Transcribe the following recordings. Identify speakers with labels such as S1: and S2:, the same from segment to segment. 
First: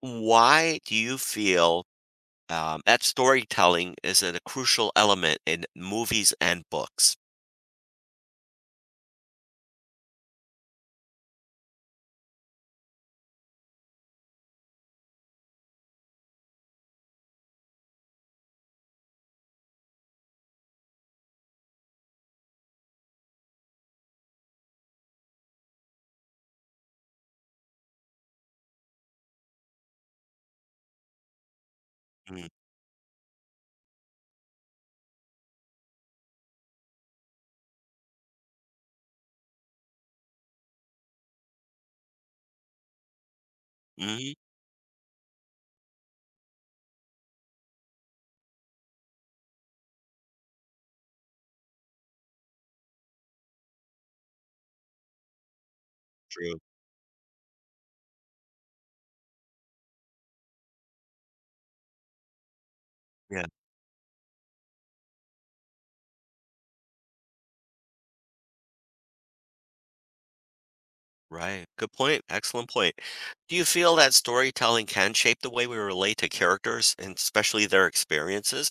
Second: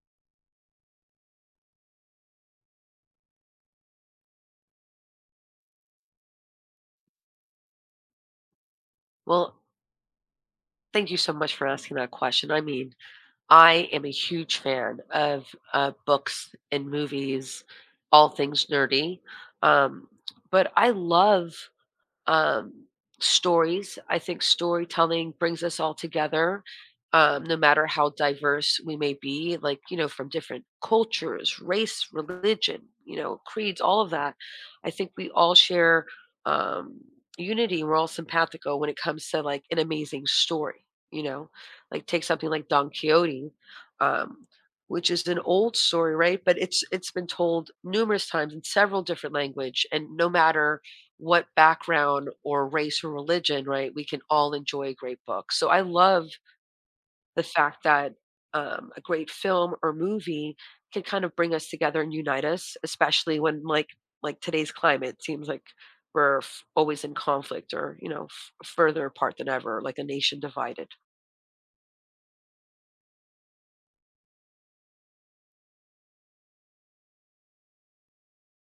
S1: Why do you feel that storytelling is a crucial element in movies and books?
S2: Well, thank you so much for asking that question. I am a huge fan of books and movies, all things nerdy. Um, but I love um, stories. I think storytelling brings us all together, no matter how diverse we may be, like, you know, from different cultures, race,
S1: Mm,
S2: religion, you know, creeds, all of that. I think we all share um, unity. We're all simpatico when it comes to like an amazing story, you know, like take something like Don Quixote.
S1: mhm,
S2: Um, which is an old story, right? But it's been told numerous times in several different language, and no matter what background or race or religion, right? We can all enjoy a great book. So I love
S1: true.
S2: the fact that a great film or movie can kind of bring us together and unite us, especially
S1: Yeah.
S2: when like today's climate seems like we're always in conflict or you know further apart than ever, like a nation divided.
S1: Right. Good point. Excellent point. Do you feel that storytelling can shape the way we relate to characters and especially their experiences?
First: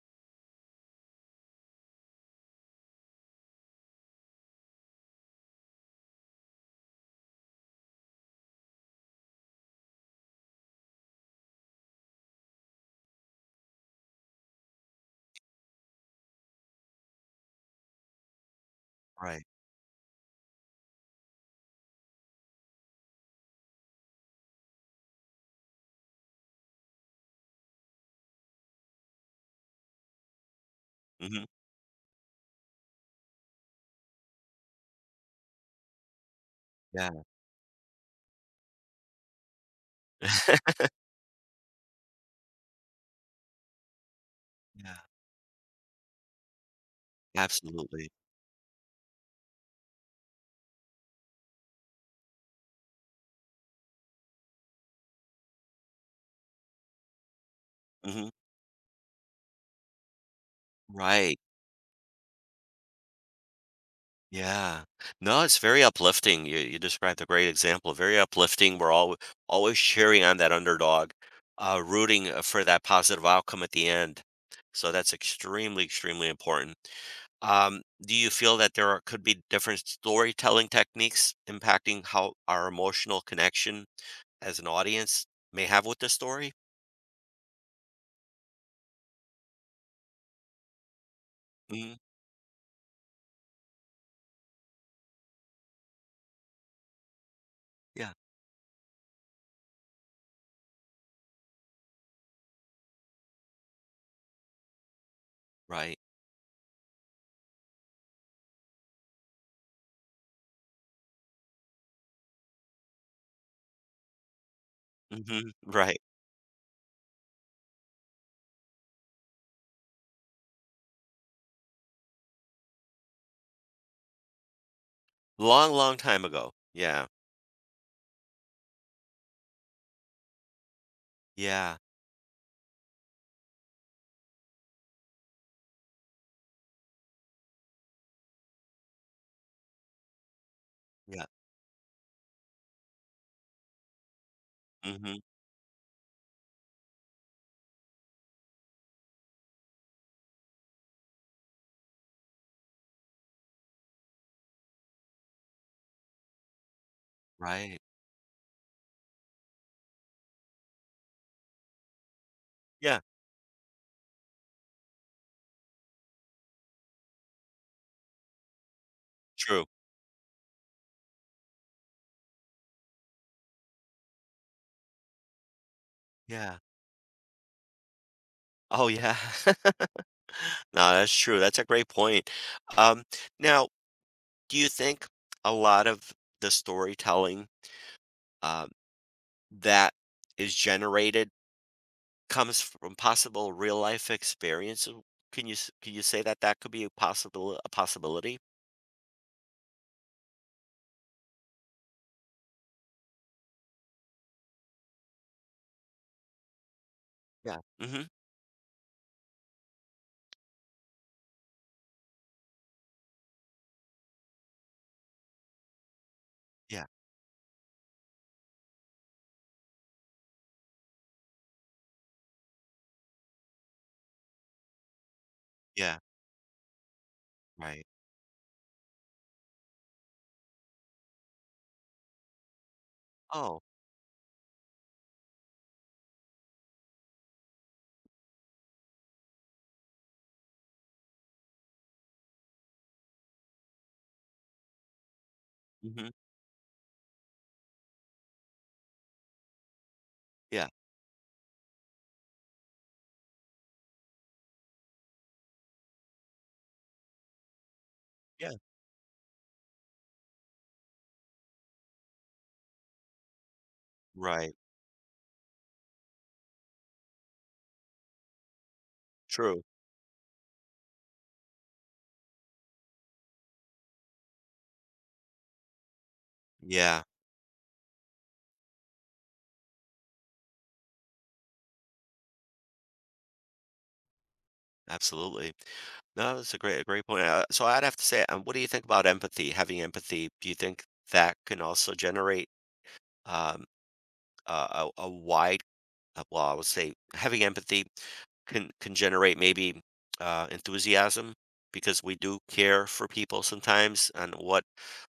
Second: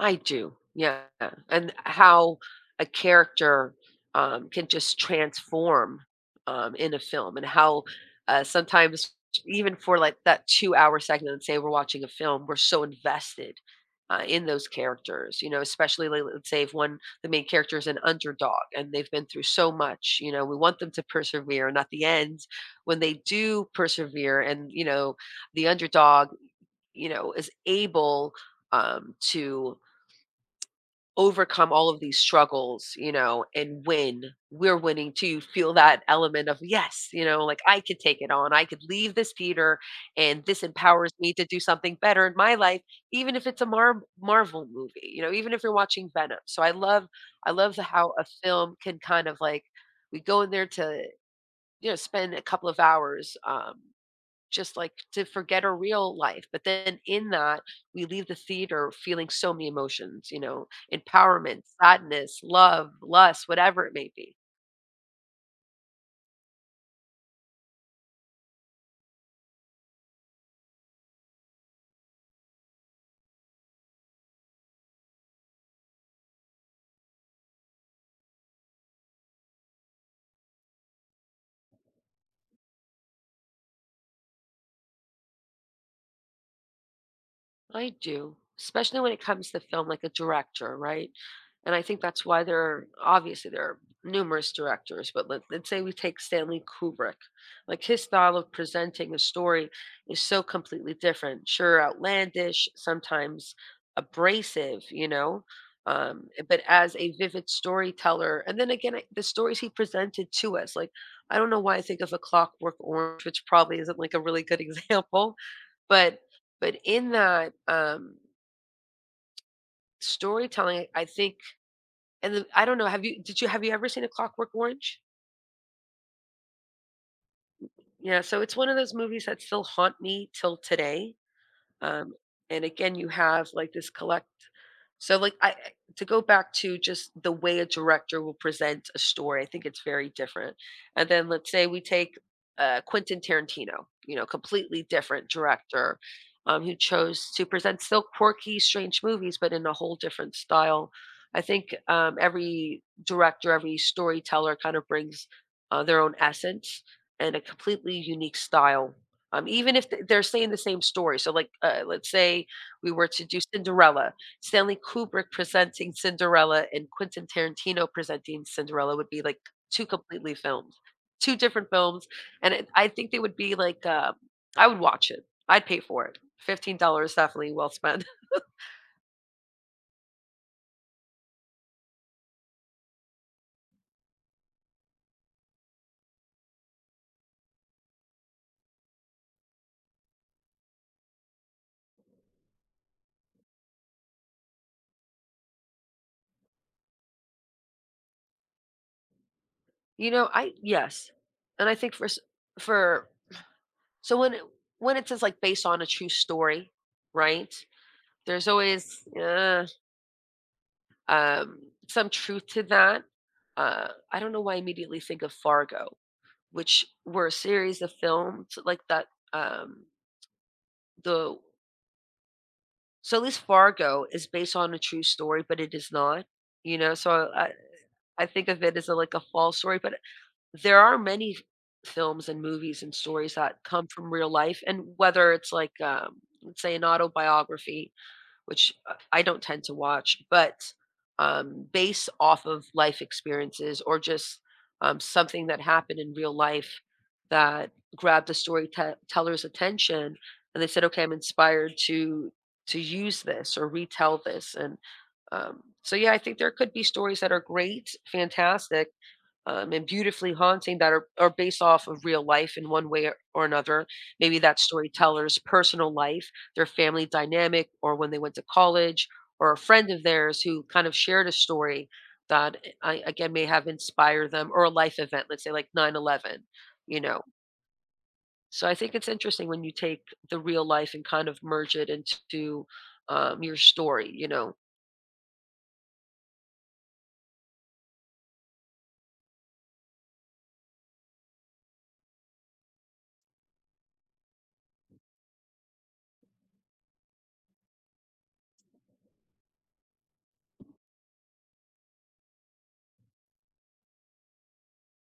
S2: I do, yeah, and how a character, can just transform, in a film. And how, sometimes even for, like, that two-hour segment, and say we're watching a film, we're so invested, in those characters, you know, especially, like, let's say if one the main character is an underdog and they've been through
S1: Right.
S2: so much, you know, we want them to persevere. And at the end, when they do persevere and, you know, the underdog, you know, is able, to
S1: Hmm.
S2: overcome all of these struggles, you know, and win. We're winning too. Feel that element of yes,
S1: Yeah.
S2: you know, like I could take it on. I could leave this theater, and this empowers me to do something better in my life, even if it's a Marvel movie,
S1: Yeah.
S2: you know, even if you're watching Venom. So I love
S1: Absolutely.
S2: how a film can kind of like we go in there to you know spend a couple of hours just like to forget our real life. But then in that, we leave
S1: Hmm.
S2: the theater feeling so many emotions, you know,
S1: Right.
S2: empowerment, sadness, love, lust, whatever it may be.
S1: Yeah. No, it's very uplifting. You described a great example. Very uplifting. We're all always cheering on that underdog, rooting for that positive outcome at the end. So that's extremely, extremely important. Do you feel that there are, could be different storytelling techniques impacting how our emotional connection as an audience may have with the story?
S2: I do, especially when it comes to film, like a director, right? And I
S1: Mm,
S2: think that's why there are obviously there are numerous directors. But let's say we take Stanley Kubrick. Like his
S1: yeah.
S2: style of presenting a story is so completely different. Sure, outlandish, sometimes abrasive, you know,
S1: Right.
S2: but as a vivid storyteller. And then again, the stories he presented to us, like I don't know why I think of A Clockwork Orange, which probably isn't like a really good example,
S1: Hmm. Right.
S2: but but in that, storytelling, I think and the I don't know, have you did you have you ever seen A Clockwork Orange?
S1: Long, long time ago. Yeah.
S2: Yeah, so it's one of those movies that still haunt me till today.
S1: Yeah.
S2: Um, and again, you have like this collect. So, like, to go back to just the way a director will present a story, I think it's very different. And
S1: Yeah.
S2: then let's say we take Quentin Tarantino, you know, completely
S1: Hmm.
S2: different director, who chose to present still quirky, strange movies, but in a whole different style. I think every director, every storyteller kind of brings their own essence and a
S1: Right.
S2: completely unique style, even if th they're saying the same story. So, like, let's say we
S1: Yeah.
S2: were to do Cinderella, Stanley Kubrick presenting Cinderella and Quentin Tarantino presenting Cinderella would be, like,
S1: True.
S2: 2 completely filmed 2 different films, and it I think they would be, like, I would watch it. I'd pay for it.
S1: Yeah.
S2: $15 definitely well spent.
S1: Oh, yeah. No, that's true. That's a great point. Um, Now, do you think a lot of the storytelling um, that is generated comes from possible real life experiences? Can you can you say that that could be a possible a possibility?
S2: You know, I yes, and I think for so when it says, like, based on a true story, right?
S1: Yeah. Mm-hmm.
S2: There's always, um, some truth to that. I don't know why I immediately think of Fargo,
S1: Yeah.
S2: which were a series of films like that. Um, the so at least Fargo is based on a true story, but it is
S1: Yeah.
S2: not. You know, so
S1: Right.
S2: I think of it as a, like a false story. But there are many films and movies and stories that
S1: Oh.
S2: come from real life, and whether it's like let's say an autobiography which I don't tend to watch, but based off of life experiences or just something that happened
S1: Mm-hmm.
S2: in real life that grabbed the storyteller's attention, and they
S1: Yeah.
S2: said, "Okay, I'm inspired to use this or retell this." And so, yeah, I think there could be stories that are great,
S1: Yeah.
S2: fantastic, and beautifully haunting that are based off of real life in one way or another. Maybe
S1: Right.
S2: that storyteller's personal life, their family dynamic, or when they went to college, or a
S1: True.
S2: friend of theirs who kind of shared a story that I, again, may have inspired them, or a life event, let's say like 9/11, you
S1: Yeah.
S2: know. So I think it's interesting when you take the real life and kind of merge it into your story, you know.
S1: Absolutely. No, that's a great point. So I'd have to say, what do you think about empathy? Having empathy, do you think that can also generate um, a, a wide, well, I would say having empathy can generate maybe enthusiasm because we do care for people sometimes and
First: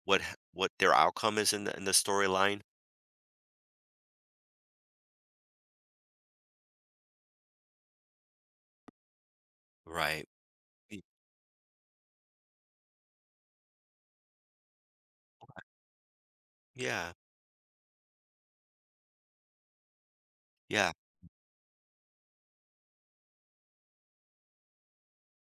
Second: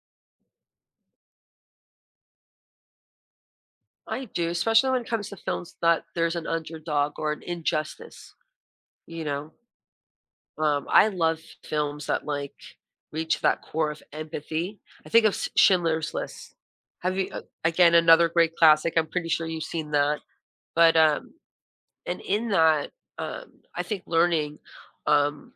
S1: what what their outcome is in the storyline.
S2: I do, especially when it comes to films that there's an underdog or an injustice, you know.
S1: Right. Y-
S2: I love films that, like, reach that core of empathy. I think of S Schindler's List.
S1: Yeah.
S2: Have you again, another great classic, I'm pretty sure you've seen that,
S1: Yeah.
S2: but, and in that, um, I think learning, um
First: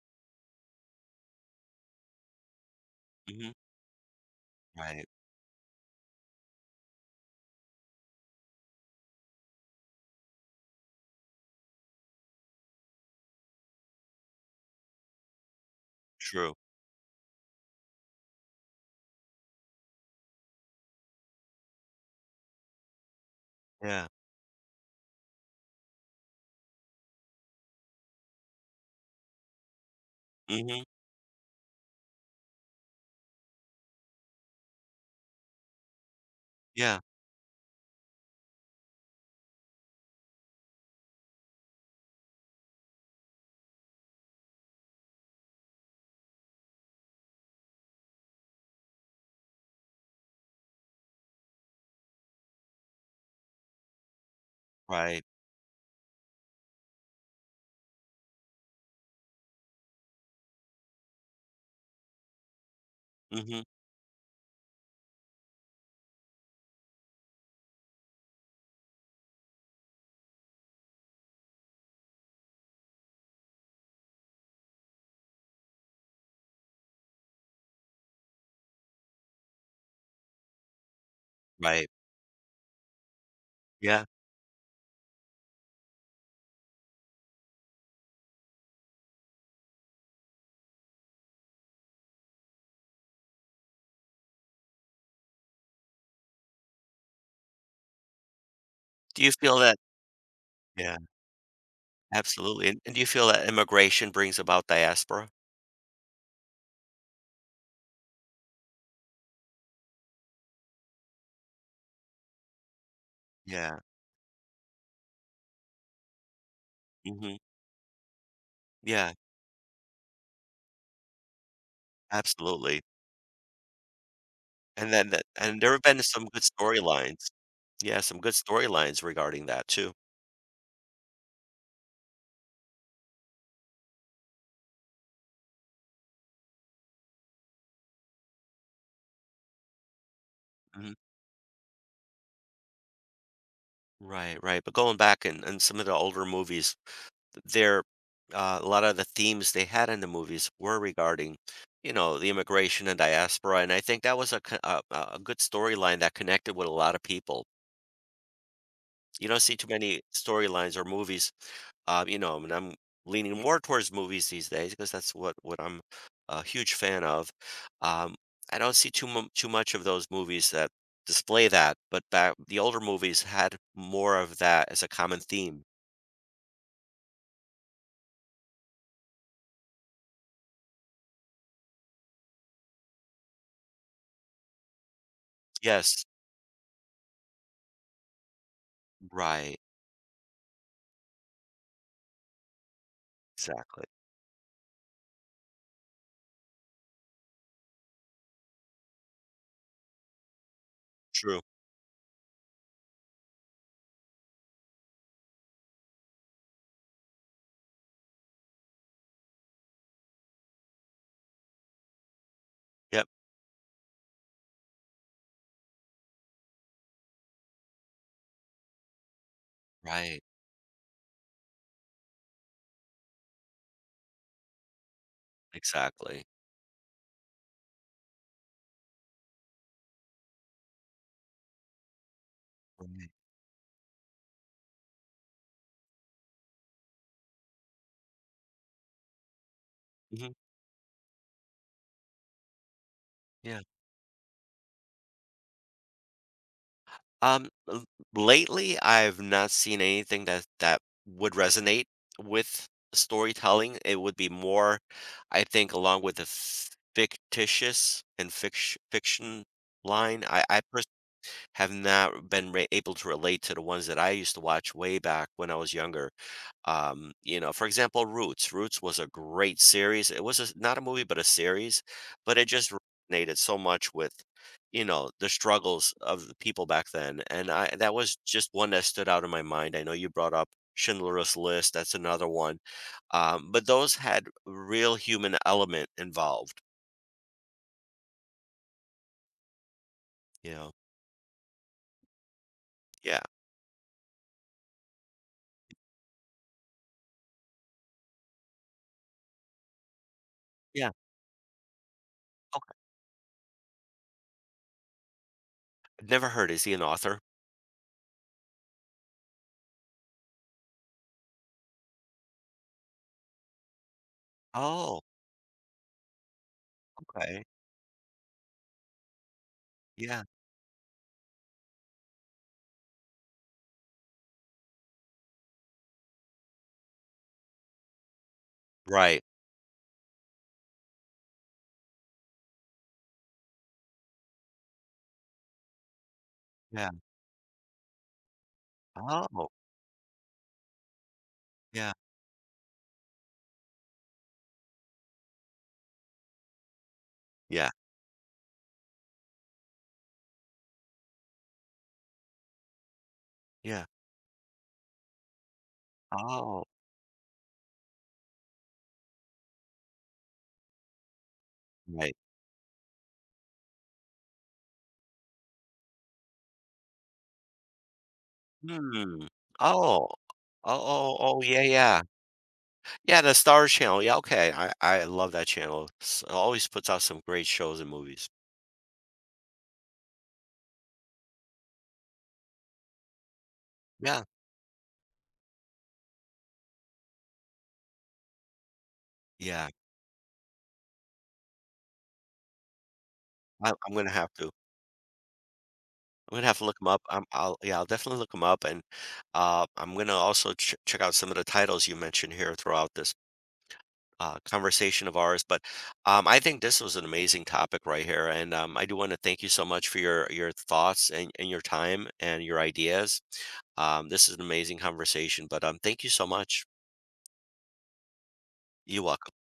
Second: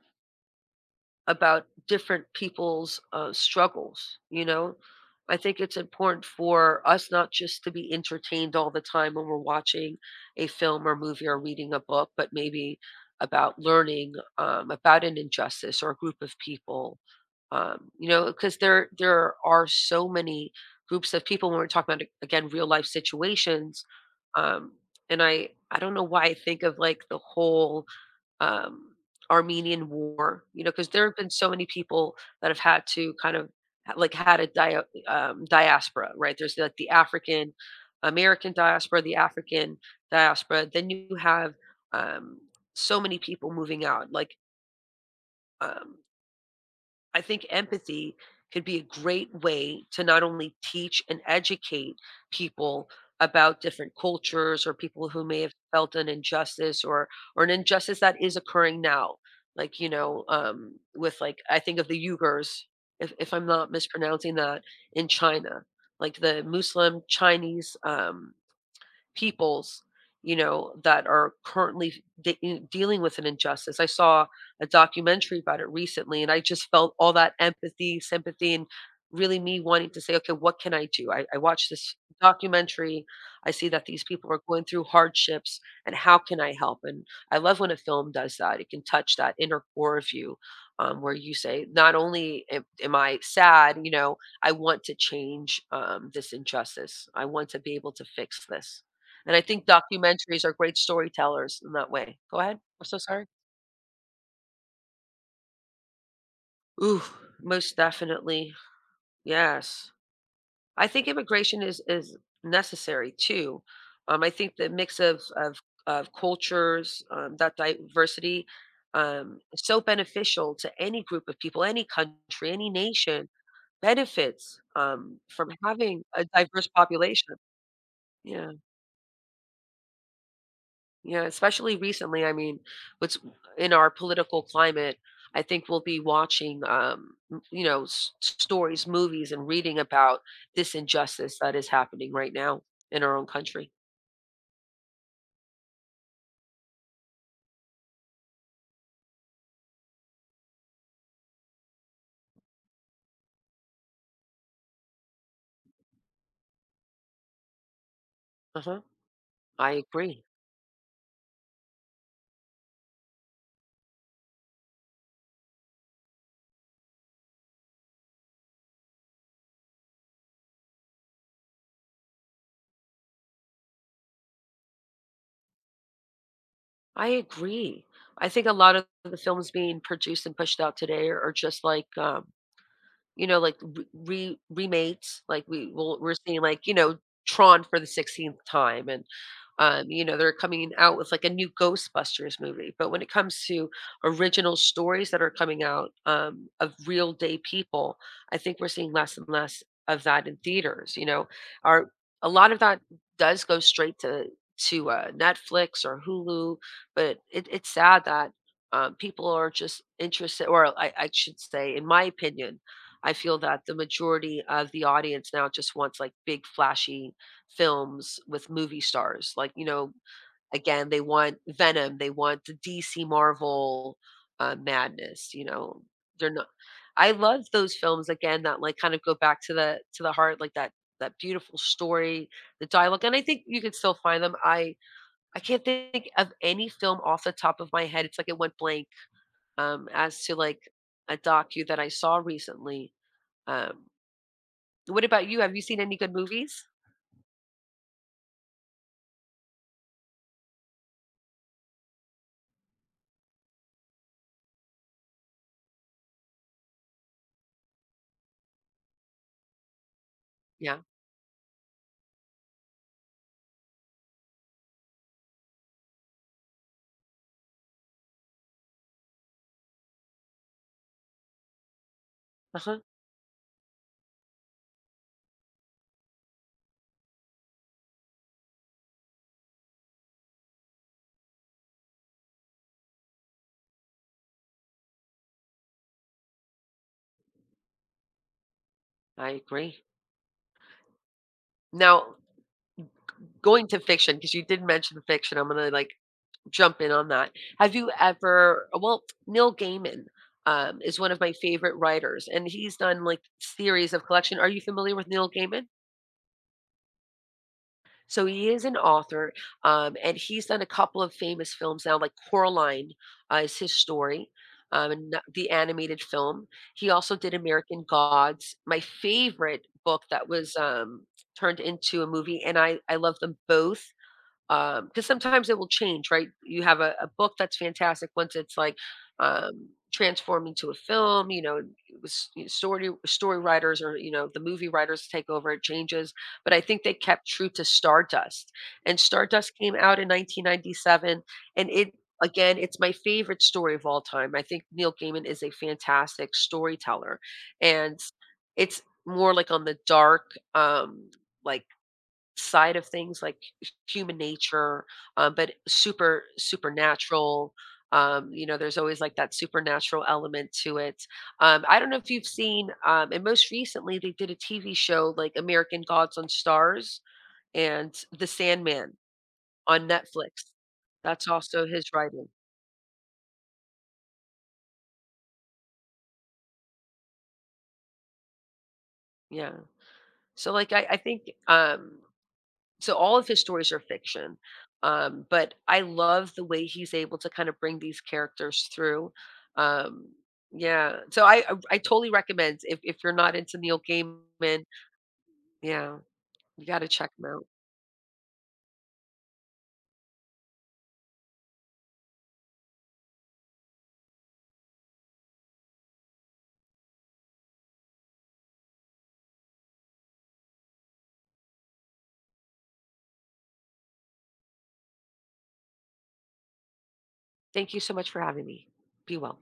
S2: about different people's
S1: Hmm.
S2: struggles. You know,
S1: Right.
S2: I think it's important for us not just to be entertained all the time when we're watching a film or movie or reading a book, but maybe about learning about an injustice or a group of
S1: True.
S2: people. You know, because there are so many groups of people when we're talking about again real life situations.
S1: Yeah.
S2: Um, and I don't know why I think of like the whole um, Armenian War, you know,
S1: Hmm.
S2: because there have been so many people that have had to kind of ha like, had a diaspora, right? There's, like, the
S1: Yeah.
S2: African American diaspora, the African diaspora, then you have, um, so many people moving out, like, um I think empathy could be a great way to not only teach and educate people about different cultures or people
S1: Right.
S2: who may have felt an injustice or an injustice that is occurring now. Like, you know, with like I think of the Uyghurs, if I'm
S1: Hmm.
S2: not mispronouncing that, in China, like the Muslim Chinese peoples, you know, that are currently dealing with an injustice. I saw a documentary about it recently, and I just felt all that empathy, sympathy, and really me wanting to say, okay, what can I do? I watched
S1: Right.
S2: this documentary. I see that these
S1: Yeah.
S2: people are going through hardships, and how can I help? And I love when a film does that. It can touch that inner core of you, where you say, not only am I sad, you know, I want to change this injustice. I want to be able to fix this.
S1: Do you
S2: And I
S1: feel
S2: think
S1: that?
S2: documentaries are great
S1: Yeah.
S2: storytellers in that way. Go ahead.
S1: Absolutely,
S2: I'm
S1: and
S2: so
S1: do you
S2: sorry.
S1: feel that immigration brings about diaspora?
S2: Ooh, most definitely. Yes. I think immigration is necessary too.
S1: Yeah,
S2: I think the mix of cultures,
S1: mhm,
S2: that diversity,
S1: yeah,
S2: is so beneficial to any group of people, any country, any
S1: absolutely,
S2: nation benefits
S1: and then that
S2: from
S1: and there have been
S2: having a
S1: some good
S2: diverse
S1: storylines.
S2: population.
S1: Yeah, some good
S2: Yeah.
S1: storylines regarding that too.
S2: Yeah, especially recently. What's in our political climate, I think we'll be watching, you know, stories, movies, and reading about this
S1: Mhm.
S2: injustice that is happening right now in our own country.
S1: Right, right, but going back and some of the older movies, there a lot of the themes they had in the movies were regarding, you know, the immigration and diaspora, and I think that was a co a good storyline that connected with a lot of people.
S2: Uh-huh.
S1: You don't see too
S2: I
S1: many
S2: agree.
S1: storylines or movies. You know, and I'm leaning more towards movies these days because that's what I'm a huge fan of. Um, I don't see too much of those movies that display that, but back the older movies had more of that as a common theme.
S2: I agree. I think a lot of the films being produced and pushed out today are just like you know, like, re re remakes, like,
S1: Yes,
S2: we're seeing, like, you know, Tron for the 16th time, and,
S1: right,
S2: you know, they're coming out with, like, a new Ghostbusters movie. But when it comes to
S1: exactly,
S2: original stories that are coming out, of real day people, I think we're seeing less and less of that in theaters, you know?
S1: true.
S2: Our a lot of that does go straight to, Netflix or Hulu, but it's sad that, people are just interested or I should say, in my opinion,
S1: Yep,
S2: I feel that the majority of the audience now just wants like big flashy films with movie stars. Like, you know,
S1: right,
S2: again, they want Venom, they want the DC Marvel madness, you know.
S1: exactly.
S2: They're not I love those films again that like kind of go back to the heart like that that beautiful story, the dialogue.
S1: Right.
S2: And I think you can still find them. I can't think of any film off the top of my head. It's like it went blank as
S1: Hmm.
S2: to like a docu that I saw recently.
S1: Yeah.
S2: um what about you? Have you seen any good movies?
S1: L Lately, I've not seen anything that that would resonate with storytelling. It would be more, I think, along with the fictitious and fiction line. I
S2: Yeah.
S1: pers have not been re able to relate to the ones that I used to watch way back when I was younger, you know, for example, Roots was a great series. It was a, not a movie but a series, but it just
S2: Uh-huh.
S1: resonated so much with, you know, the struggles of the people back then, and I that was just one that stood out in my mind. I know you brought up Schindler's List, that's another one. But those had real human element involved,
S2: I agree.
S1: you know.
S2: Now,
S1: Yeah.
S2: going to fiction, because you did mention fiction, I'm gonna like jump in on that. Have you ever, well, Neil Gaiman
S1: Yeah,
S2: is one of my favorite writers, and he's
S1: okay.
S2: done like series of collection. Are you familiar with Neil Gaiman?
S1: I've never heard. Is he an author?
S2: So he is an author, and he's done a couple of famous films now, like Coraline is his story,
S1: Oh,
S2: and the animated film. He also did
S1: okay.
S2: American Gods, my favorite book
S1: Yeah.
S2: that was turned into a movie, and I love them both. Because sometimes it will change, right? You have a book that's fantastic once it's like
S1: Right.
S2: transformed into a film. You know, it was you know, story story writers or you know the movie writers take over. It changes, but I think
S1: Yeah.
S2: they kept true to Stardust, and
S1: Oh.
S2: Stardust came out in 1997, and
S1: Yeah,
S2: it again, it's my favorite story of all time. I think Neil Gaiman is a fantastic storyteller,
S1: yeah.
S2: and it's more like on the dark, like side of things like
S1: Yeah.
S2: human nature, but
S1: Oh.
S2: supernatural. You know, there's always like that supernatural element to it. I don't know if
S1: Right.
S2: you've seen, and most recently they did a TV show like American Gods on Stars and The Sandman
S1: Hmm.
S2: on
S1: Oh.
S2: Netflix.
S1: Oh, oh,
S2: That's
S1: oh, yeah,
S2: also his
S1: yeah.
S2: writing.
S1: Yeah, the Star Channel. Yeah, okay. I love that channel. S always puts out some great shows and movies.
S2: Yeah. So like I think so all of his stories are
S1: Yeah.
S2: fiction, but I love the way he's able to kind of bring these characters through.
S1: Yeah.
S2: um yeah, so I totally recommend if you're not into
S1: I
S2: Neil
S1: I'm gonna have to.
S2: Gaiman, yeah,
S1: I'm gonna have to
S2: you
S1: look
S2: got
S1: them
S2: to
S1: up.
S2: check
S1: I'm
S2: him out.
S1: I'll yeah, I'll definitely look them up, and, I'm gonna also ch check out some of the titles you mentioned here throughout this, conversation of ours, but, I think this was an amazing topic right here, and, I do wanna thank you so much for your thoughts and your time and your ideas. This is an amazing conversation, but thank you so much.
S2: Thank you so much for having me.
S1: You're
S2: Be
S1: welcome.
S2: well.